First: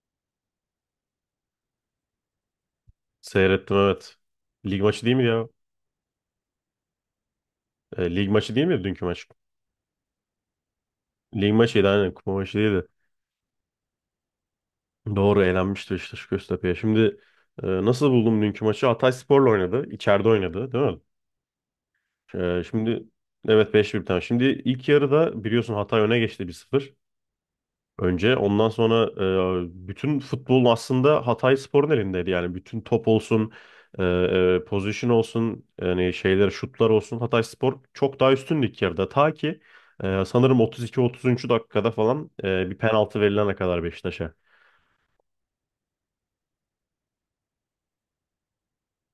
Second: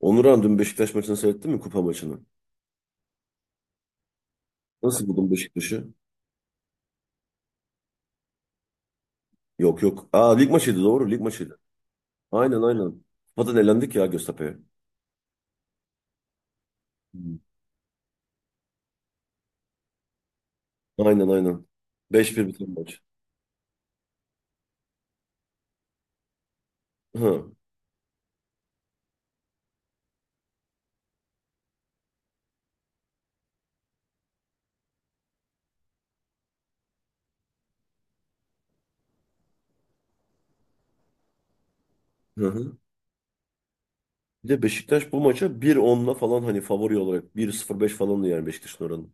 Onuran dün Beşiktaş maçını seyrettin mi? Kupa maçını. Seyrettim evet. Lig maçı Nasıl değil mi buldun ya? Beşiktaş'ı? Lig maçı değil mi dünkü maç? Yok yok. Aa lig maçıydı doğru lig Lig maçıydı. maçıydı aynen kupa maçı Aynen değildi. aynen. Kupadan elendik ya Göztepe'ye. Doğru elenmişti Beşiktaş Göztepe'ye. Şimdi Hı. Nasıl buldum dünkü maçı? Hatayspor'la oynadı. İçeride oynadı değil mi? Aynen aynen. 5-1 biten maç. Şimdi evet 5-1 tane. Şimdi ilk yarıda biliyorsun Hatay öne geçti 1-0. Hı. Önce ondan sonra bütün futbolun aslında Hatayspor'un elindeydi. Yani bütün top olsun, pozisyon olsun, yani şeyler şutlar olsun Hatayspor çok daha üstündü ilk yarıda. Ta ki sanırım 32-33. Dakikada falan Hı hı. bir penaltı verilene kadar Beşiktaş'a. Bir de Beşiktaş bu maça bir onla falan hani favori olarak bir sıfır beş falandı yani Beşiktaş'ın oranı.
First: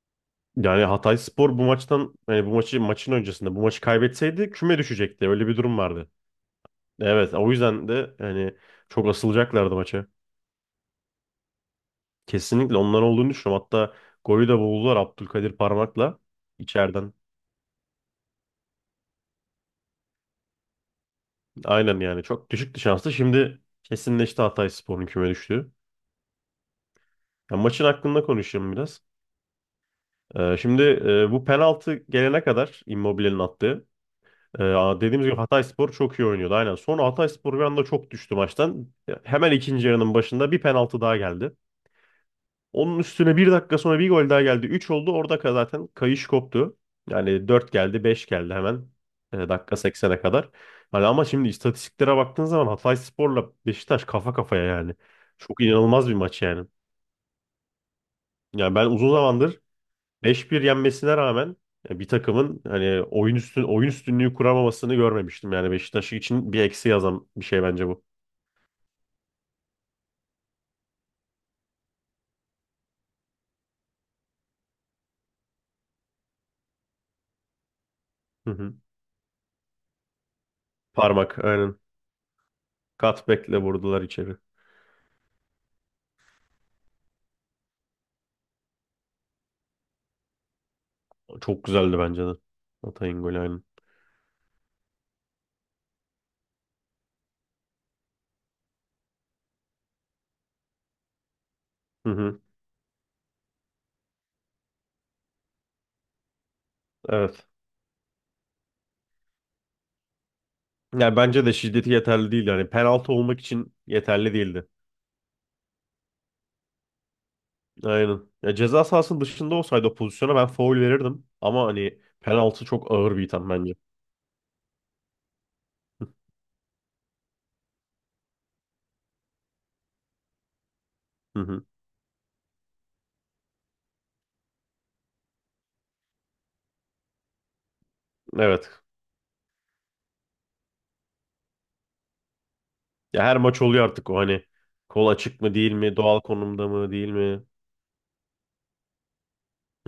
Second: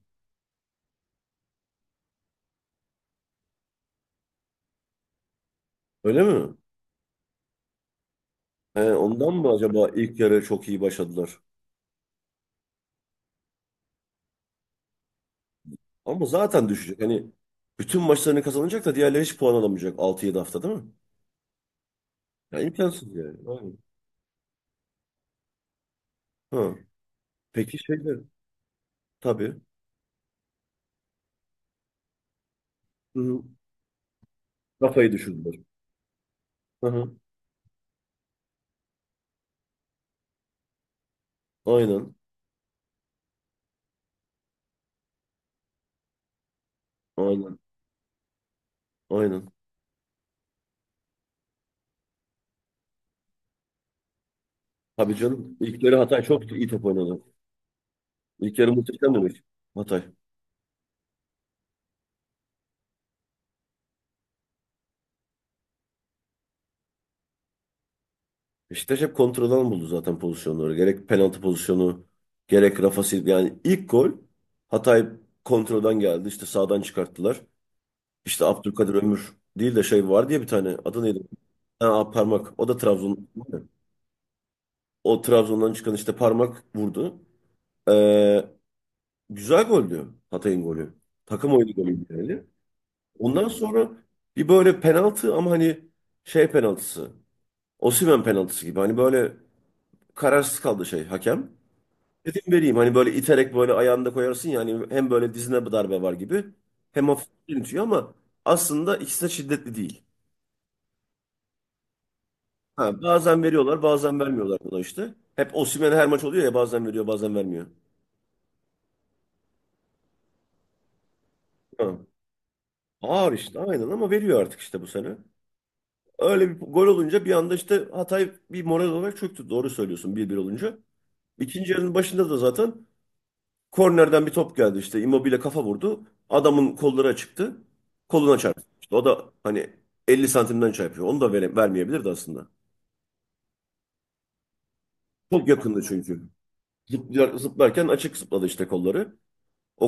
Yani Hatayspor bu maçtan yani bu maçı maçın öncesinde bu maçı kaybetseydi küme düşecekti. Öyle bir durum vardı. Öyle mi? Evet, o yüzden de yani He, çok ondan mı asılacaklardı acaba maça. ilk yarı çok iyi başladılar? Kesinlikle onlar olduğunu düşünüyorum. Hatta golü de buldular Abdülkadir parmakla Ama zaten düşecek. içeriden. Hani bütün maçlarını kazanacak da diğerleri hiç puan alamayacak 6-7 hafta değil mi? Aynen yani çok Ya düşüktü şansı. imkansız yani. Şimdi Aynen. kesinleşti Hatayspor'un küme düştüğü. Hı. Ya Peki maçın şeyde hakkında konuşayım biraz. Tabii. Şimdi bu penaltı gelene kadar Hı Immobile'nin hı. attığı. e, Kafayı dediğimiz gibi düşündüler. Hatayspor çok iyi oynuyordu. Aynen. Hı Sonra hı. Hatayspor bir anda çok düştü maçtan. Hemen ikinci yarının başında bir penaltı daha geldi. Aynen. Onun üstüne bir dakika sonra bir gol daha geldi. Üç oldu. Orada zaten kayış koptu. Yani Aynen. 4 geldi, 5 geldi hemen. e, Aynen. dakika seksene kadar. Hani ama şimdi istatistiklere baktığın zaman Hatayspor'la Beşiktaş kafa kafaya yani. Tabii canım. Çok İlk yarı inanılmaz bir Hatay maç çok yani. iyi top oynadı. İlk yarı Yani ben uzun muhteşem demek. zamandır Hatay. 5-1 yenmesine rağmen bir takımın hani oyun üstünlüğü kuramamasını görmemiştim. Yani Beşiktaş için bir eksi yazan bir şey bence bu. Beşiktaş hep kontradan buldu zaten pozisyonları. Gerek penaltı pozisyonu, gerek Rafa Silva. Yani ilk gol Hatay kontradan geldi. İşte sağdan çıkarttılar. İşte Hı hı. Abdülkadir Ömür değil de şey var diye bir tane. Adı neydi? Parmak aynen. Ha, parmak. O da Trabzon. Cutback'le vurdular içeri. O Trabzon'dan çıkan işte parmak vurdu. Ee, Güzel goldü Hatay'ın golü. Takım Çok oyunu golü güzeldi bence de. yani. Hatay'ın golü Ondan aynen. sonra bir böyle penaltı ama hani şey penaltısı. Osimhen penaltısı gibi. Hani böyle kararsız kaldı şey hakem. Hı hı. Dedim vereyim hani böyle iterek böyle ayağında koyarsın yani hem böyle dizine bir darbe var gibi hem hafif Evet. initiyor ama aslında ikisi de şiddetli değil. Yani bence de şiddeti yeterli değil. Yani Ha, penaltı olmak bazen için veriyorlar bazen yeterli vermiyorlar değildi. buna işte. Hep Osimhen her maç oluyor ya bazen veriyor bazen vermiyor. Aynen. Ya ceza sahasının dışında olsaydı o pozisyona ben faul verirdim. Ama Ha. hani penaltı çok ağır bir Ağır itham işte bence. aynen ama veriyor artık işte bu sene. Öyle bir gol olunca bir anda işte Hatay bir moral olarak çöktü. Doğru söylüyorsun 1-1 olunca. Hı hı. İkinci yarının başında da zaten kornerden bir top geldi işte Immobile kafa vurdu. Adamın kolları açıktı. Koluna çarptı. Evet. İşte o da hani 50 santimden çarpıyor. Onu da vermeyebilirdi aslında. Ya her maç oluyor artık o hani kol açık Çok mı değil yakındı mi, doğal çünkü. konumda mı değil mi? Zıplarken açık zıpladı işte kolları.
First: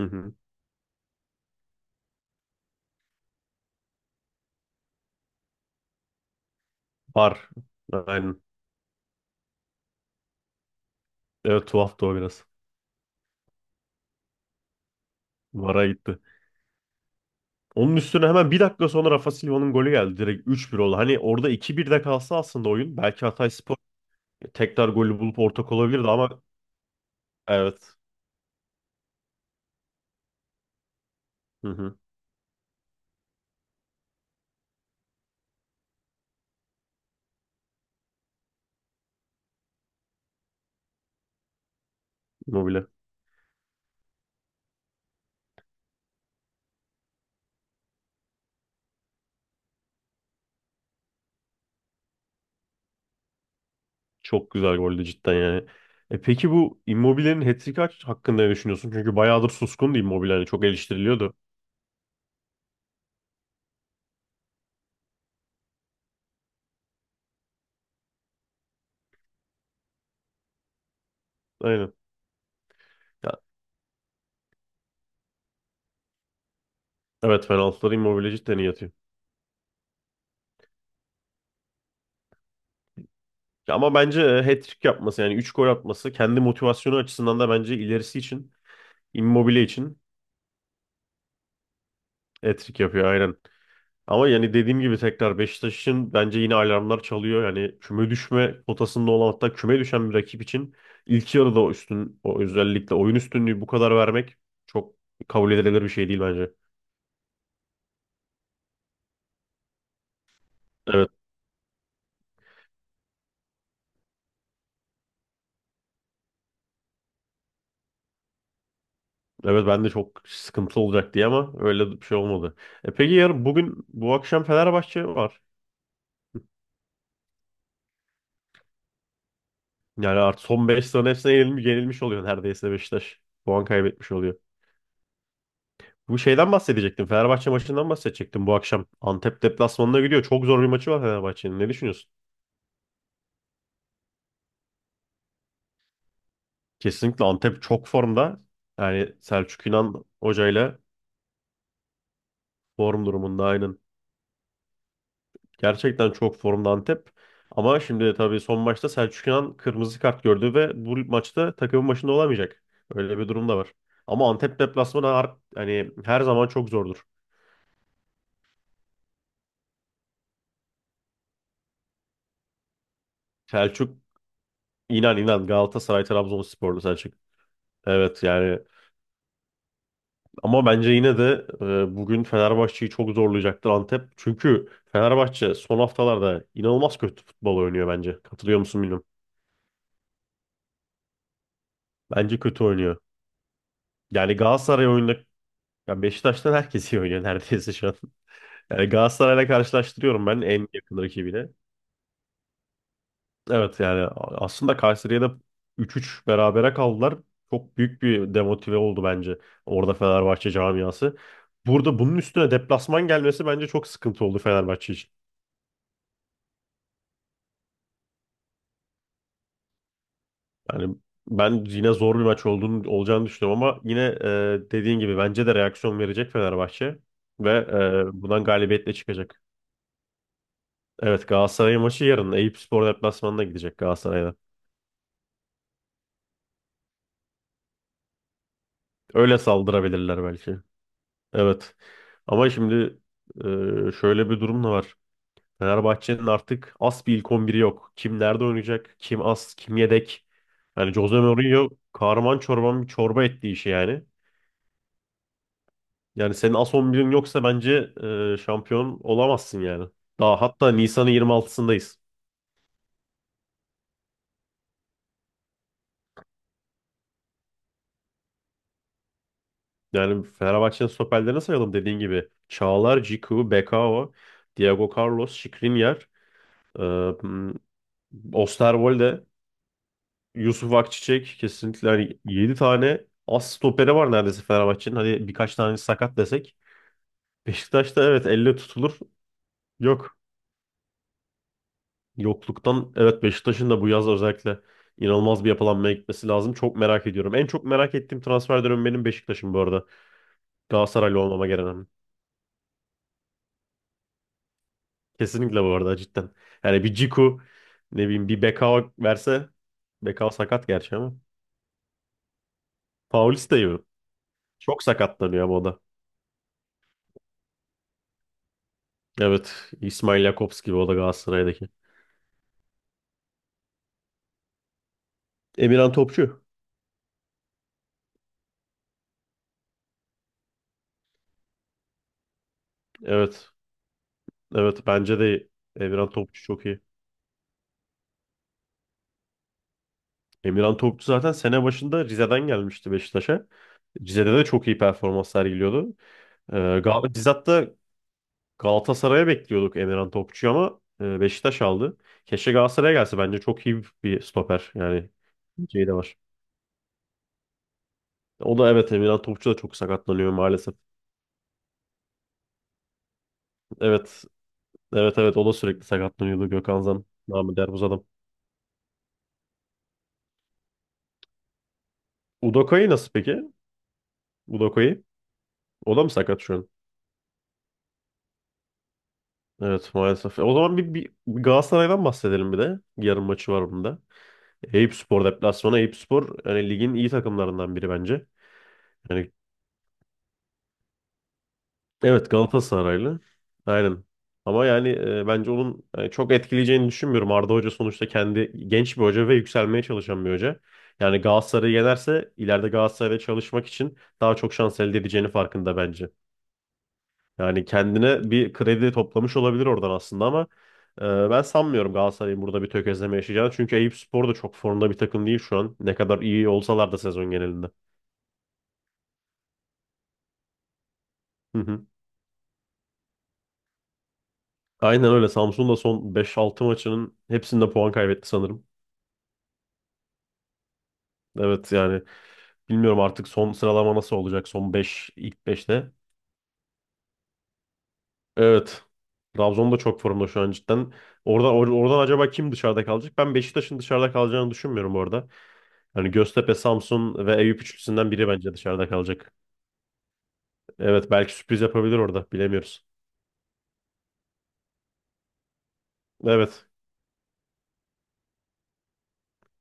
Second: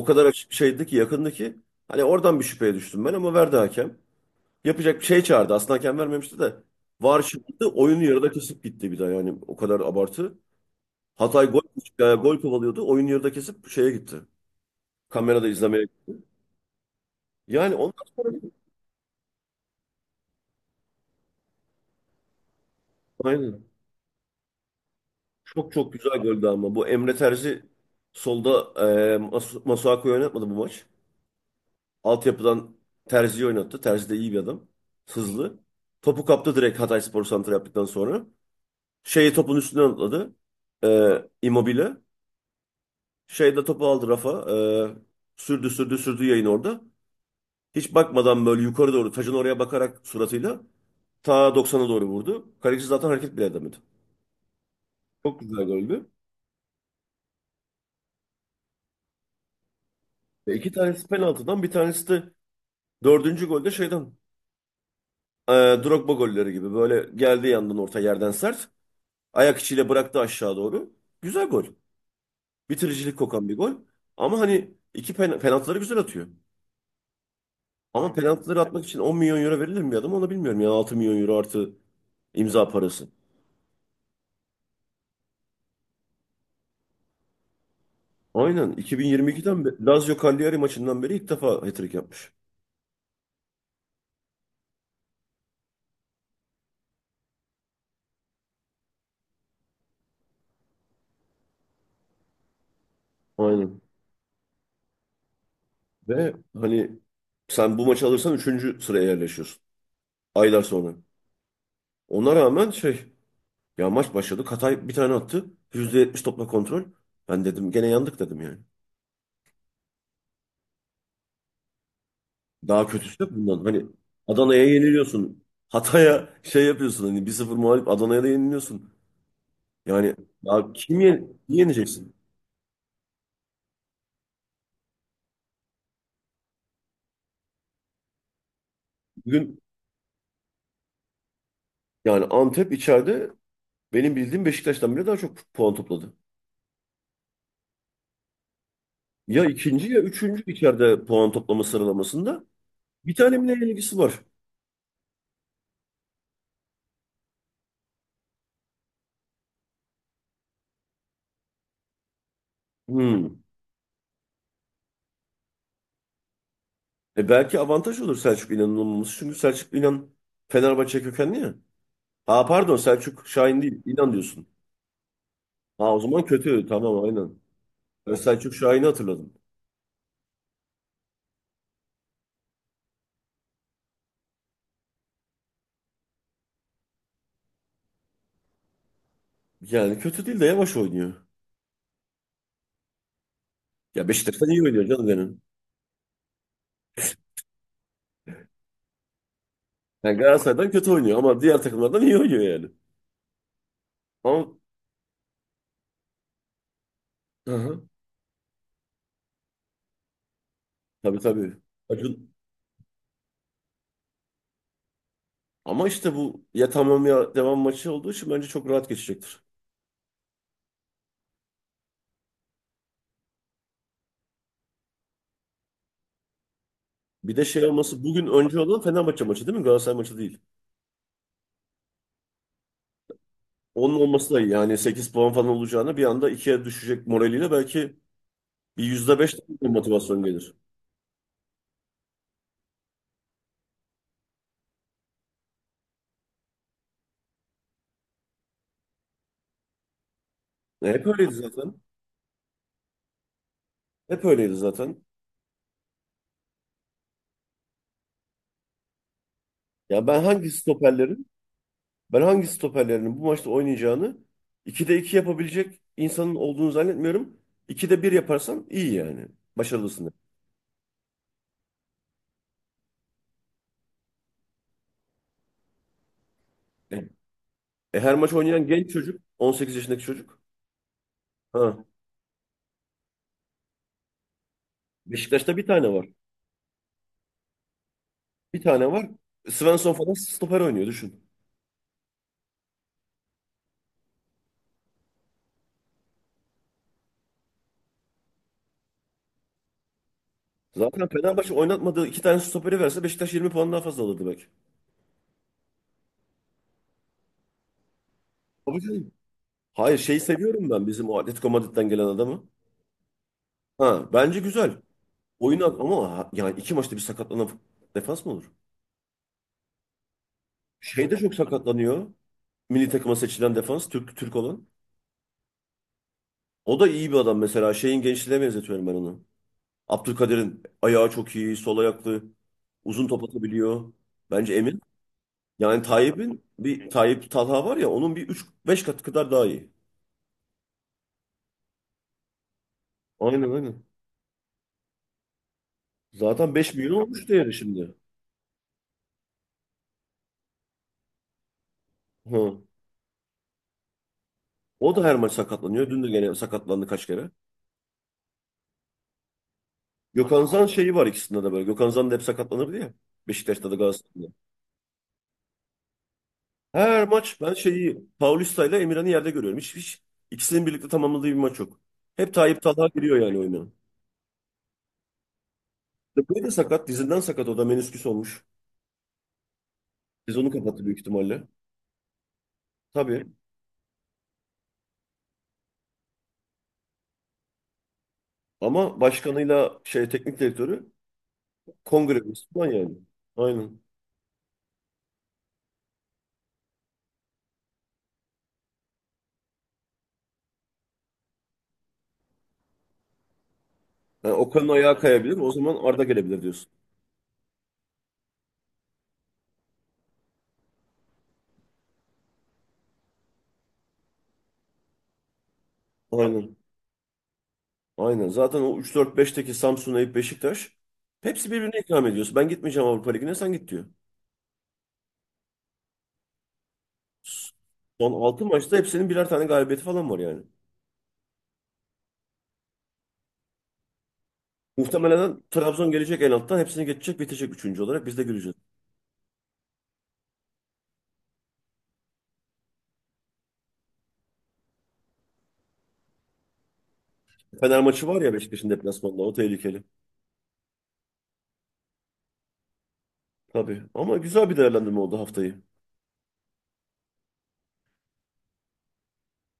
Hı kadar hı. açık şeydi ki yakındı ki. Hani oradan bir şüpheye düştüm ben ama verdi hakem. Yapacak bir şey çağırdı. Aslında hakem vermemişti de. VAR Var. çıktı. Oyunu yarıda Aynen. kesip gitti bir daha yani o kadar abartı. Hatay Evet tuhaftı o gol biraz. kovalıyordu. Oyun yarıda kesip şeye gitti. Kamerada izlemeye. Vara gitti. Yani Onun ondan üstüne sonra hemen bir dakika sonra Rafa Silva'nın golü geldi. Direkt 3-1 oldu. Hani orada iki 1 de kalsa aslında oyun belki aynen. Hatayspor tekrar golü bulup ortak Çok çok olabilirdi güzel ama. goldü ama. Bu Emre Terzi Evet. solda Masuaku'yu oynatmadı bu maç. Hı hı. Altyapıdan Terzi'yi oynattı. Terzi de iyi bir adam. Hızlı. Topu kaptı direkt Hatayspor santra yaptıktan sonra. Şeyi topun üstünden atladı. Immobile. Immobile. Şey de topu aldı Rafa. Sürdü sürdü sürdü yayın orada. Hiç bakmadan böyle yukarı doğru taşın oraya bakarak suratıyla Ta 90'a doğru vurdu. Kaleci zaten hareket bile edemedi. Çok güzel goldü cidden Çok yani. güzel goldü. Peki bu Immobile'nin hat-trick'i hakkında ne düşünüyorsun? Çünkü bayağıdır suskundu Immobile. Hani Ve çok iki tanesi eleştiriliyordu. penaltıdan bir tanesi de dördüncü golde şeyden e, Drogba golleri gibi böyle geldiği yandan orta yerden sert. Ayak içiyle bıraktı aşağı doğru. Güzel gol. Aynen. Bitiricilik Ya, kokan bir gol. Ama hani iki penaltıları güzel atıyor. evet penaltıları Ama Immobile cidden penaltıları iyi atmak atıyor. için 10 milyon euro verilir mi bir adam onu bilmiyorum. Yani 6 milyon euro artı imza parası. Ya ama bence hat-trick yapması yani 3 gol atması kendi motivasyonu açısından da bence ilerisi için Aynen. Immobile 2022'den beri için Lazio Cagliari maçından beri ilk defa hat-trick yapmış. hat-trick yapıyor aynen. Ama yani dediğim gibi tekrar Beşiktaş'ın bence yine alarmlar çalıyor. Yani küme düşme potasında olan hatta küme düşen bir rakip için ilk yarıda o özellikle oyun üstünlüğü bu Aynen. kadar vermek çok kabul edilebilir bir şey değil Ve bence. hani sen bu maçı alırsan üçüncü sıraya yerleşiyorsun. Aylar sonra. Evet, Ona rağmen şey ya maç başladı. Katay bir tane attı. %70 topla kontrol. Ben dedim gene yandık dedim yani. evet ben de çok sıkıntılı olacak diye ama öyle bir şey olmadı. Daha Peki kötüsü de yarın bundan. Hani bugün bu akşam Adana'ya Fenerbahçe var. yeniliyorsun. Hatay'a şey yapıyorsun hani 1 sıfır mağlup Adana'ya da yeniliyorsun. Yani Yani artık son ya 5 kim sıranın hepsine yenilmiş yeneceksin? oluyor neredeyse Beşiktaş. Puan kaybetmiş oluyor. Bu şeyden bahsedecektim. Fenerbahçe maçından bahsedecektim bu akşam. Antep Bugün deplasmanına gidiyor. Çok zor bir maçı var Fenerbahçe'nin. Ne düşünüyorsun? yani Antep içeride benim bildiğim Beşiktaş'tan bile daha çok puan topladı. Kesinlikle Antep çok formda. Yani Ya Selçuk ikinci ya İnan üçüncü hocayla içeride puan toplama sıralamasında. form Bir tane durumunda mi ne aynen. ilgisi var? Gerçekten çok formda Antep. Ama şimdi de tabii son maçta Selçuk İnan kırmızı kart gördü ve bu maçta takımın başında olamayacak. Öyle bir Hmm. durum da var. Ama Antep deplasmanı hani her zaman çok zordur. Belki avantaj olur Selçuk İnan'ın olmaması. Çünkü Selçuk İnan Fenerbahçe kökenli ya. Ha pardon Selçuk Şahin değil. Selçuk İnan diyorsun. İnan Ha o Galatasaray zaman kötü. Trabzonsporlu Tamam Selçuk. aynen. Ben Evet Selçuk yani. Şahin'i hatırladım. Ama bence yine de bugün Fenerbahçe'yi çok zorlayacaktır Antep. Çünkü Fenerbahçe son haftalarda inanılmaz kötü futbol oynuyor bence. Katılıyor musun bilmiyorum. Yani kötü değil de yavaş oynuyor. Bence kötü oynuyor. Ya Yani Beşiktaş'tan iyi oynuyor Galatasaray canım oyunda benim. ya Beşiktaş'tan herkes iyi oynuyor neredeyse şu an. Yani Galatasaray'la Yani karşılaştırıyorum ben en Galatasaray'dan kötü yakın oynuyor ama rakibiyle. diğer takımlardan iyi oynuyor yani. Evet yani Ama aslında Kayseri'ye 3-3 berabere kaldılar. hı Çok hı. büyük bir demotive oldu bence orada Fenerbahçe camiası. Tabii tabii. Burada bunun Acun. üstüne deplasman gelmesi bence çok sıkıntı oldu Fenerbahçe için. Ama işte bu ya tamam ya devam maçı olduğu için bence çok rahat geçecektir. Yani ben yine zor bir maç olacağını düşünüyorum ama yine dediğin gibi bence de reaksiyon verecek Fenerbahçe Bir de ve şey olması bugün bundan önce olan galibiyetle Fenerbahçe çıkacak. maçı değil mi? Galatasaray maçı değil. Evet Galatasaray maçı yarın Eyüpspor deplasmanına gidecek Onun olması Galatasaray'da. da iyi. Yani 8 puan falan olacağına bir anda ikiye düşecek moraliyle belki bir %5 Öyle de motivasyon saldırabilirler gelir. belki. Evet. Ama şimdi şöyle bir durum da var. Fenerbahçe'nin artık as bir ilk 11'i yok. Kim nerede oynayacak? Kim as? Kim yedek? Yani Hep Jose öyleydi Mourinho zaten. kahraman çorban bir çorba etti işi yani. Hep öyleydi zaten. Yani senin as 11'in yoksa bence şampiyon olamazsın yani. Ya Daha hatta Nisan'ın 26'sındayız. ben hangi stoperlerin bu maçta oynayacağını 2'de 2 yapabilecek insanın olduğunu zannetmiyorum. 2'de bir yaparsan iyi yani. Başarılısın. Yani Fenerbahçe'nin stoperlerini sayalım dediğin gibi. Çağlar, Ciku, Bekao, Diego Carlos, Skriniar, e, E, m, Her maç oynayan genç çocuk, Osterwolde, 18 yaşındaki çocuk. Yusuf Akçiçek Ha. kesinlikle hani 7 tane as stoperi var neredeyse Fenerbahçe'nin. Hadi birkaç Beşiktaş'ta bir tane tane var. sakat desek. Beşiktaş'ta evet elle Bir tane tutulur. var. Svensson falan Yok. stoper oynuyor düşün. Yokluktan evet Beşiktaş'ın da bu yaz özellikle inanılmaz bir yapılanmaya gitmesi lazım. Çok merak ediyorum. En çok merak ettiğim transfer dönemi benim Beşiktaş'ım bu arada. Zaten Galatasaraylı olmama Fenerbahçe gerek yok. oynatmadığı iki tane stoperi verse Beşiktaş 20 puan daha fazla alır demek. Kesinlikle bu arada cidden. Yani bir Ciku ne bileyim bir Tabii Bekao canım. verse. Hayır şeyi Bekao sakat seviyorum ben gerçi bizim ama. o Atletico Madrid'den gelen adamı. Paulista gibi. Ha bence güzel. Çok sakatlanıyor ama o Oyunu da. ama yani iki maçta bir sakatlanan defans mı olur? Evet İsmail Jakobs gibi o da Şey de çok Galatasaray'daki. sakatlanıyor. Milli takıma seçilen defans Türk olan. Emirhan Topçu. O da iyi bir adam mesela. Şeyin gençliğine benzetiyorum ben onu. Abdülkadir'in ayağı çok iyi, sol ayaklı, uzun top Evet. atabiliyor. Bence Emin. Evet bence de Yani Emirhan Topçu Tayyip'in çok iyi. bir Tayyip Talha var ya onun bir üç beş kat kadar daha iyi. Emirhan Topçu zaten sene başında Rize'den gelmişti Aynen Beşiktaş'a. aynen. Rize'de de çok iyi performans sergiliyordu. Zaten 5 milyon Gal biz olmuş değeri hatta şimdi. Galatasaray'a bekliyorduk Emirhan Topçu'yu ama Beşiktaş aldı. Keşke Hı. Galatasaray'a gelse. Bence çok iyi bir stoper. O da Yani her maç şey sakatlanıyor. de Dün de var. gene sakatlandı kaç kere. O da evet Emirhan Topçu da çok sakatlanıyor Gökhan Zan maalesef. şeyi var ikisinde de böyle. Gökhan Zan da hep sakatlanırdı ya. Beşiktaş'ta da Evet. Galatasaray'da. Evet evet o da sürekli sakatlanıyordu Gökhan Zan. Her maç ben Namı der bu adam. şeyi Paulista ile Emirhan'ı yerde görüyorum. Hiç ikisinin birlikte tamamladığı bir maç yok. Hep Tayyip Talha Udoka'yı nasıl giriyor yani peki? oyuna. Udoka'yı. O da mı sakat Dıpkı da şu an? sakat. Dizinden sakat. O da menisküs olmuş. Evet Biz maalesef. E, onu O zaman kapattı büyük bir ihtimalle. Galatasaray'dan bahsedelim bir de. Yarın Tabii. maçı var bunda. Eyüp Spor deplasmanı. Eyüp Spor yani ligin iyi takımlarından biri bence. Ama Yani başkanıyla şey teknik direktörü kongre evet üyesi falan yani. Galatasaraylı. Aynen. Aynen. Ama yani bence onun çok etkileyeceğini düşünmüyorum. Arda Hoca sonuçta kendi genç bir hoca ve yükselmeye çalışan bir hoca. Yani Galatasaray'ı yenerse ileride Galatasaray'da çalışmak için Yani daha çok Okan'ın şans elde ayağı edeceğini kayabilir. O zaman farkında Arda bence. gelebilir diyorsun. Yani kendine bir kredi toplamış olabilir oradan aslında ama e, ben sanmıyorum Galatasaray'ın burada bir tökezleme yaşayacağını. Çünkü Eyüp Spor da çok formda bir takım değil şu an. Ne kadar iyi Aynen. olsalar da sezon genelinde. Aynen. Zaten o üç dört beşteki Samsun, Eyüp, Beşiktaş hepsi Hı birbirine hı. ikram ediyorsun. Ben gitmeyeceğim Avrupa Ligi'ne sen git diyor. Aynen öyle. Samsun da son beş altı maçının hepsinde puan Son kaybetti 6 sanırım. maçta hepsinin birer tane galibiyeti falan var yani. Evet yani bilmiyorum artık son sıralama nasıl olacak son 5 Muhtemelen ilk Trabzon beşte. gelecek en alttan hepsini geçecek bitecek üçüncü olarak biz de göreceğiz. Evet. Trabzon da çok formda şu an cidden. Orada oradan acaba kim dışarıda kalacak? Ben Beşiktaş'ın dışarıda kalacağını düşünmüyorum orada. Hani Göztepe, Samsun ve Eyüp Fener maçı üçlüsünden var biri ya bence Beşiktaş'ın dışarıda deplasmanında o kalacak. tehlikeli. Evet belki sürpriz yapabilir orada bilemiyoruz. Tabii ama güzel bir değerlendirme oldu haftayı. Evet.